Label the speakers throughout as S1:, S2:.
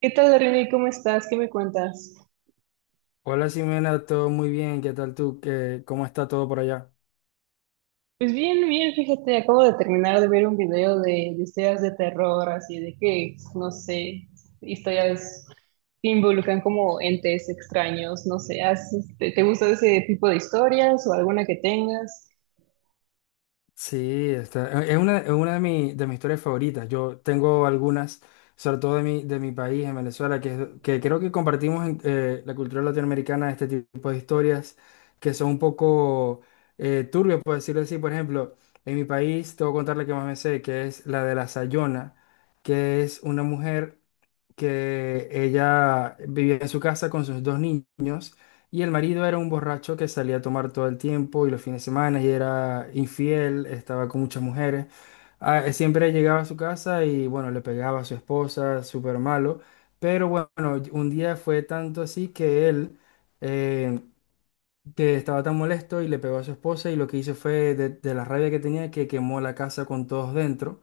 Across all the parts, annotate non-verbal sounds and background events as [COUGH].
S1: ¿Qué tal, René? ¿Cómo estás? ¿Qué me cuentas?
S2: Hola Simena, todo muy bien, ¿qué tal tú? ¿Qué, cómo está todo por allá?
S1: Pues bien, bien, fíjate, acabo de terminar de ver un video de historias de terror, así de que, no sé, historias que involucran como entes extraños, no sé, ¿Te gusta ese tipo de historias o alguna que tengas?
S2: Sí, está, es una de, de mis historias favoritas. Yo tengo algunas, sobre todo de mi país, en Venezuela, que, que creo que compartimos en la cultura latinoamericana este tipo de historias que son un poco turbias, por decirlo así. Por ejemplo, en mi país, te voy a contar la que más me sé, que es la de la Sayona, que es una mujer que ella vivía en su casa con sus dos niños. Y el marido era un borracho que salía a tomar todo el tiempo y los fines de semana y era infiel, estaba con muchas mujeres. Siempre llegaba a su casa y bueno, le pegaba a su esposa, súper malo. Pero bueno, un día fue tanto así que él, eh, que estaba tan molesto y le pegó a su esposa y lo que hizo fue de la rabia que tenía que quemó la casa con todos dentro.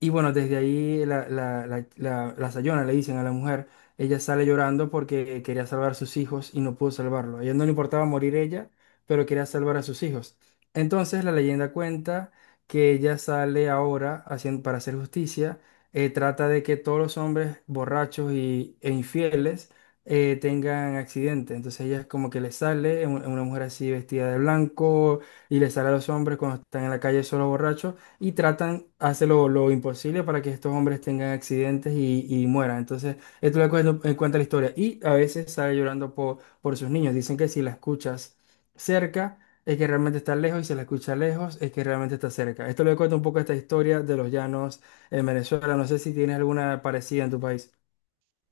S2: Y bueno, desde ahí la Sayona le dicen a la mujer, ella sale llorando porque quería salvar a sus hijos y no pudo salvarlo. A ella no le importaba morir ella, pero quería salvar a sus hijos. Entonces la leyenda cuenta que ella sale ahora haciendo, para hacer justicia, trata de que todos los hombres borrachos y, e infieles tengan accidentes. Entonces ella es como que le sale, es una mujer así vestida de blanco, y le sale a los hombres cuando están en la calle solo borrachos y tratan, hace lo imposible para que estos hombres tengan accidentes y mueran. Entonces, cuenta la historia. Y a veces sale llorando por sus niños. Dicen que si la escuchas cerca, es que realmente está lejos, y si la escuchas lejos, es que realmente está cerca. Esto le cuento un poco esta historia de los llanos en Venezuela. No sé si tienes alguna parecida en tu país.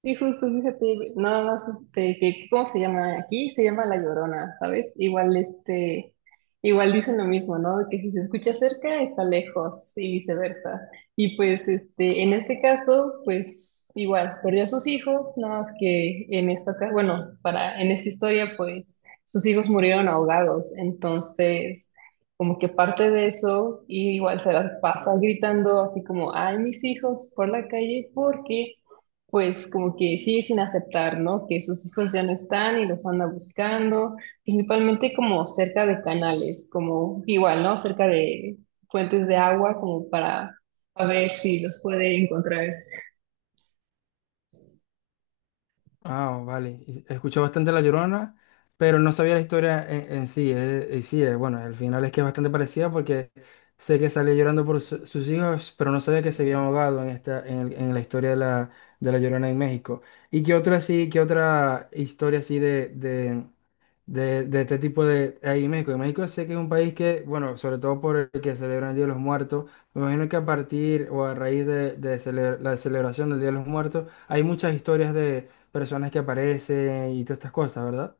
S1: Sí, justo, fíjate, nada más, este, que, ¿cómo se llama? Aquí se llama La Llorona, ¿sabes? Igual, este, igual dicen lo mismo, ¿no? De que si se escucha cerca, está lejos y viceversa. Y pues, este, en este caso, pues, igual, perdió a sus hijos, nada más que en esta, bueno, para, en esta historia, pues, sus hijos murieron ahogados, entonces, como que parte de eso, y igual se las pasa gritando así como, ay, mis hijos, por la calle, porque pues como que sigue sin aceptar, ¿no? Que sus hijos ya no están y los anda buscando, principalmente como cerca de canales, como igual, ¿no? Cerca de fuentes de agua, como para a ver si los puede encontrar.
S2: Ah, oh, vale. Y escuché bastante La Llorona, pero no sabía la historia en sí. Y sí, bueno, el final es que es bastante parecida porque sé que sale llorando por sus hijos, pero no sabía que se había ahogado en esta, en, en la historia de La Llorona en México. ¿Y qué otra sí, qué otra historia así de este tipo de ahí en México? En México sé que es un país que, bueno, sobre todo por el que celebran el Día de los Muertos, me imagino que a partir o a raíz de, la celebración del Día de los Muertos hay muchas historias de personas que aparecen y todas estas cosas, ¿verdad?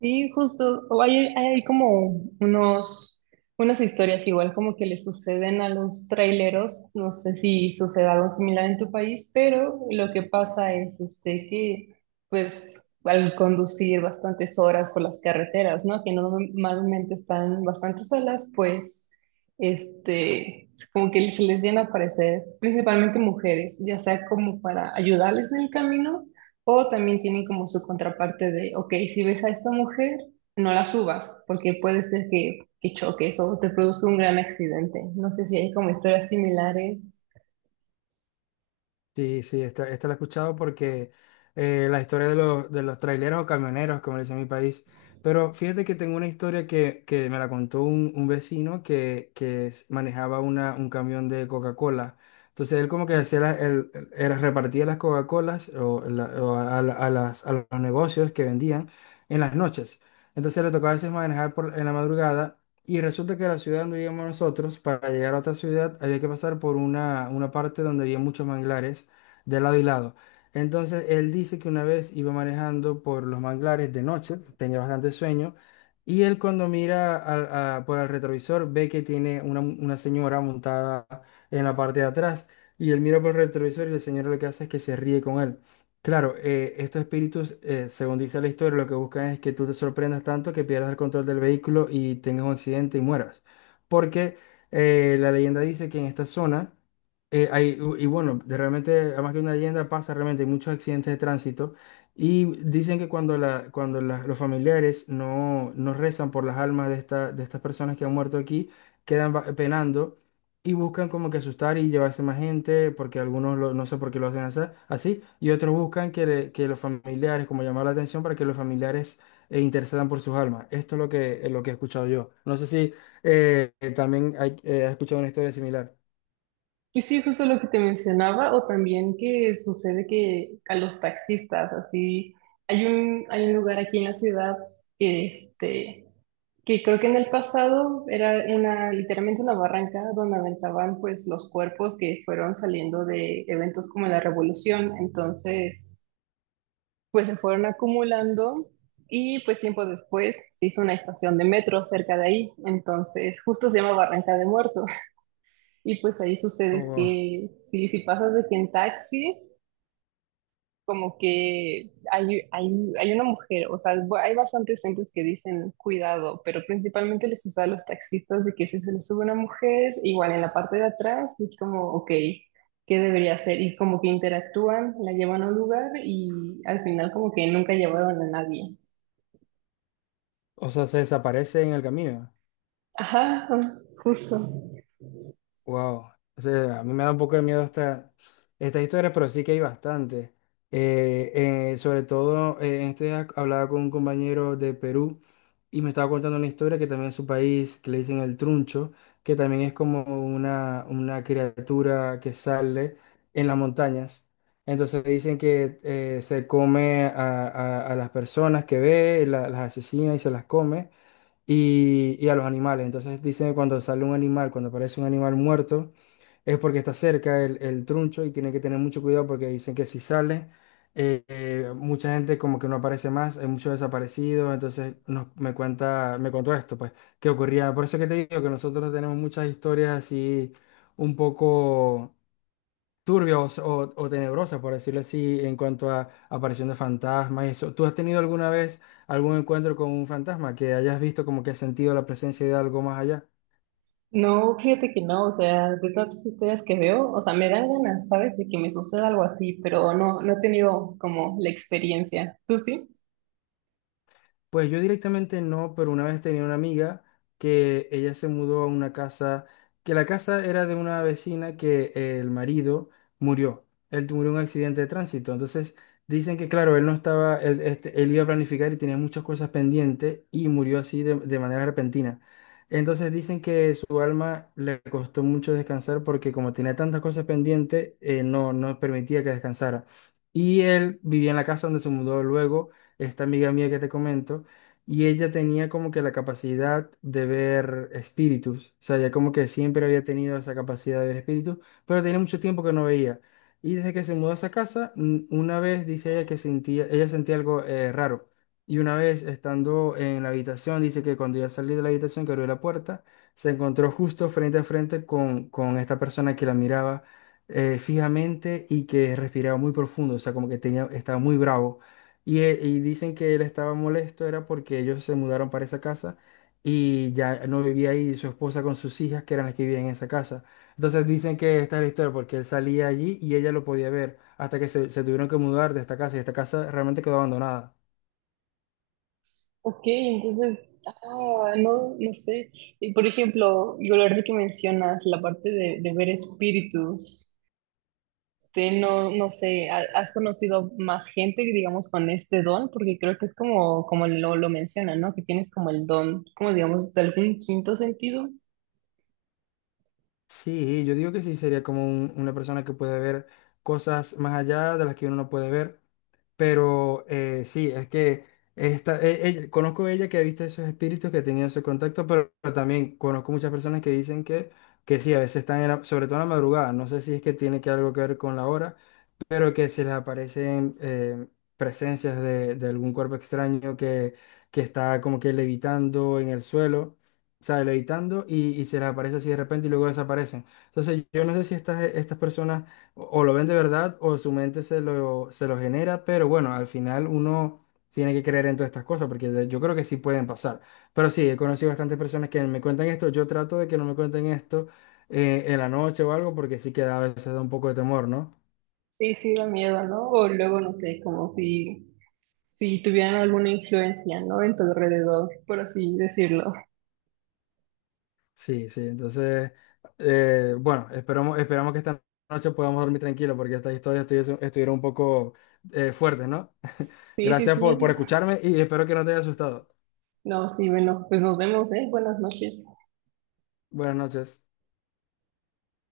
S1: Sí, justo, o hay como unos, unas historias igual como que le suceden a los traileros, no sé si sucede algo similar en tu país, pero lo que pasa es este, que pues al conducir bastantes horas por las carreteras, ¿no? Que normalmente están bastante solas, pues este, como que se les llena a aparecer principalmente mujeres, ya sea como para ayudarles en el camino o también tienen como su contraparte de, ok, si ves a esta mujer, no la subas, porque puede ser que choques o te produzca un gran accidente. No sé si hay como historias similares.
S2: Sí, sí, esta la he escuchado porque la historia de los traileros o camioneros, como le dicen en mi país. Pero fíjate que tengo una historia que me la contó un vecino que, manejaba un camión de Coca-Cola. Entonces él como que hacía la- el- era- repartía las Coca-Colas o, la- o a, la- a las, a los negocios que vendían en las noches. Entonces le tocaba a veces manejar por, en la madrugada y resulta que la ciudad donde vivíamos nosotros, para llegar a otra ciudad, había que pasar por una parte donde había muchos manglares de lado y lado. Entonces, él dice que una vez iba manejando por los manglares de noche, tenía bastante sueño, y él cuando mira por el retrovisor ve que tiene una señora montada en la parte de atrás, y él mira por el retrovisor y la señora lo que hace es que se ríe con él. Claro, estos espíritus, según dice la historia, lo que buscan es que tú te sorprendas tanto que pierdas el control del vehículo y tengas un accidente y mueras. Porque la leyenda dice que en esta zona eh, hay, y bueno, de realmente, además que una leyenda pasa, realmente hay muchos accidentes de tránsito y dicen que cuando, cuando los familiares no, no rezan por las almas de, esta, de estas personas que han muerto aquí, quedan penando y buscan como que asustar y llevarse más gente, porque no sé por qué lo hacen así, así, y otros buscan que, que los familiares, como llamar la atención para que los familiares intercedan por sus almas. Esto es lo que he escuchado yo. No sé si también has escuchado una historia similar.
S1: Y sí, justo lo que te mencionaba, o también que sucede que a los taxistas, así, hay un lugar aquí en la ciudad que, este, que creo que en el pasado era una, literalmente una barranca donde aventaban pues los cuerpos que fueron saliendo de eventos como la revolución. Entonces pues se fueron acumulando y pues tiempo después se hizo una estación de metro cerca de ahí, entonces justo se llama Barranca de Muerto y pues ahí
S2: Oh,
S1: sucede
S2: wow.
S1: que si pasas de aquí en taxi, como que hay una mujer, o sea, hay bastantes centros que dicen cuidado, pero principalmente les usa a los taxistas de que si se les sube una mujer, igual en la parte de atrás es como, ok, qué debería hacer y como que interactúan, la llevan a un lugar y al final como que nunca llevaron a nadie.
S2: O sea, se desaparece en el camino.
S1: Ajá, justo.
S2: Wow. O sea, a mí me da un poco de miedo esta, esta historia, pero sí que hay bastante. Sobre todo, en estos días hablaba con un compañero de Perú y me estaba contando una historia que también es su país, que le dicen el truncho, que también es como una criatura que sale en las montañas. Entonces dicen que se come a las personas que ve, las asesina y se las come. Y, y a los animales. Entonces dicen que cuando sale un animal, cuando aparece un animal muerto, es porque está cerca el truncho y tienen que tener mucho cuidado porque dicen que si sale, mucha gente como que no aparece más, hay muchos desaparecidos, entonces me contó esto, pues, qué ocurría. Por eso que te digo que nosotros tenemos muchas historias así un poco turbia o, o tenebrosa, por decirlo así, en cuanto a aparición de fantasmas y eso. ¿Tú has tenido alguna vez algún encuentro con un fantasma que hayas visto como que has sentido la presencia de algo más allá?
S1: No, fíjate que no, o sea, de tantas historias que veo, o sea, me dan ganas, ¿sabes? De que me suceda algo así, pero no, no he tenido como la experiencia. ¿Tú sí?
S2: Pues yo directamente no, pero una vez tenía una amiga que ella se mudó a una casa, que la casa era de una vecina que el marido murió. Él murió en un accidente de tránsito. Entonces dicen que, claro, él no estaba, él, este, él iba a planificar y tenía muchas cosas pendientes y murió así de manera repentina. Entonces dicen que su alma le costó mucho descansar porque como tenía tantas cosas pendientes, no permitía que descansara. Y él vivía en la casa donde se mudó luego esta amiga mía que te comento, y ella tenía como que la capacidad de ver espíritus, o sea, ella como que siempre había tenido esa capacidad de ver espíritus, pero tenía mucho tiempo que no veía. Y desde que se mudó a esa casa, una vez dice ella que sentía, ella sentía algo raro. Y una vez estando en la habitación, dice que cuando iba a salir de la habitación, que abrió la puerta, se encontró justo frente a frente con esta persona que la miraba fijamente y que respiraba muy profundo, o sea, como que tenía, estaba muy bravo. Y, y dicen que él estaba molesto, era porque ellos se mudaron para esa casa y ya no vivía ahí su esposa con sus hijas, que eran las que vivían en esa casa. Entonces dicen que esta es la historia, porque él salía allí y ella lo podía ver, hasta que se tuvieron que mudar de esta casa y esta casa realmente quedó abandonada.
S1: Ok, entonces, ah, no, no sé. Y por ejemplo, yo la verdad que mencionas la parte de ver espíritus, te no, no sé, ¿has conocido más gente, digamos, con este don? Porque creo que es como, como lo mencionan, ¿no? Que tienes como el don, como digamos, de algún quinto sentido.
S2: Sí, yo digo que sí, sería como una persona que puede ver cosas más allá de las que uno no puede ver. Pero sí, es que esta, conozco a ella que ha visto esos espíritus, que ha tenido ese contacto, pero también conozco muchas personas que dicen que sí, a veces están, en sobre todo en la madrugada, no sé si es que tiene que algo que ver con la hora, pero que si les aparecen presencias de algún cuerpo extraño que está como que levitando en el suelo, o sea, levitando y se les aparece así de repente y luego desaparecen. Entonces yo no sé si estas, estas personas o lo ven de verdad o su mente se lo genera, pero bueno, al final uno tiene que creer en todas estas cosas porque yo creo que sí pueden pasar. Pero sí, he conocido bastantes personas que me cuentan esto, yo trato de que no me cuenten esto. En la noche o algo, porque sí que a veces da un poco de temor, ¿no?
S1: Sí, sí da miedo, ¿no? O luego, no sé, como si, si tuvieran alguna influencia, ¿no? En tu alrededor, por así decirlo.
S2: Sí, sí, entonces, bueno, esperamos, esperamos que esta noche podamos dormir tranquilo porque estas historias estuvieron un poco fuertes, ¿no? [LAUGHS]
S1: Sí, sí,
S2: Gracias por
S1: sí.
S2: escucharme y espero que no te haya asustado.
S1: No, sí, bueno, pues nos vemos, ¿eh? Buenas noches.
S2: Buenas noches.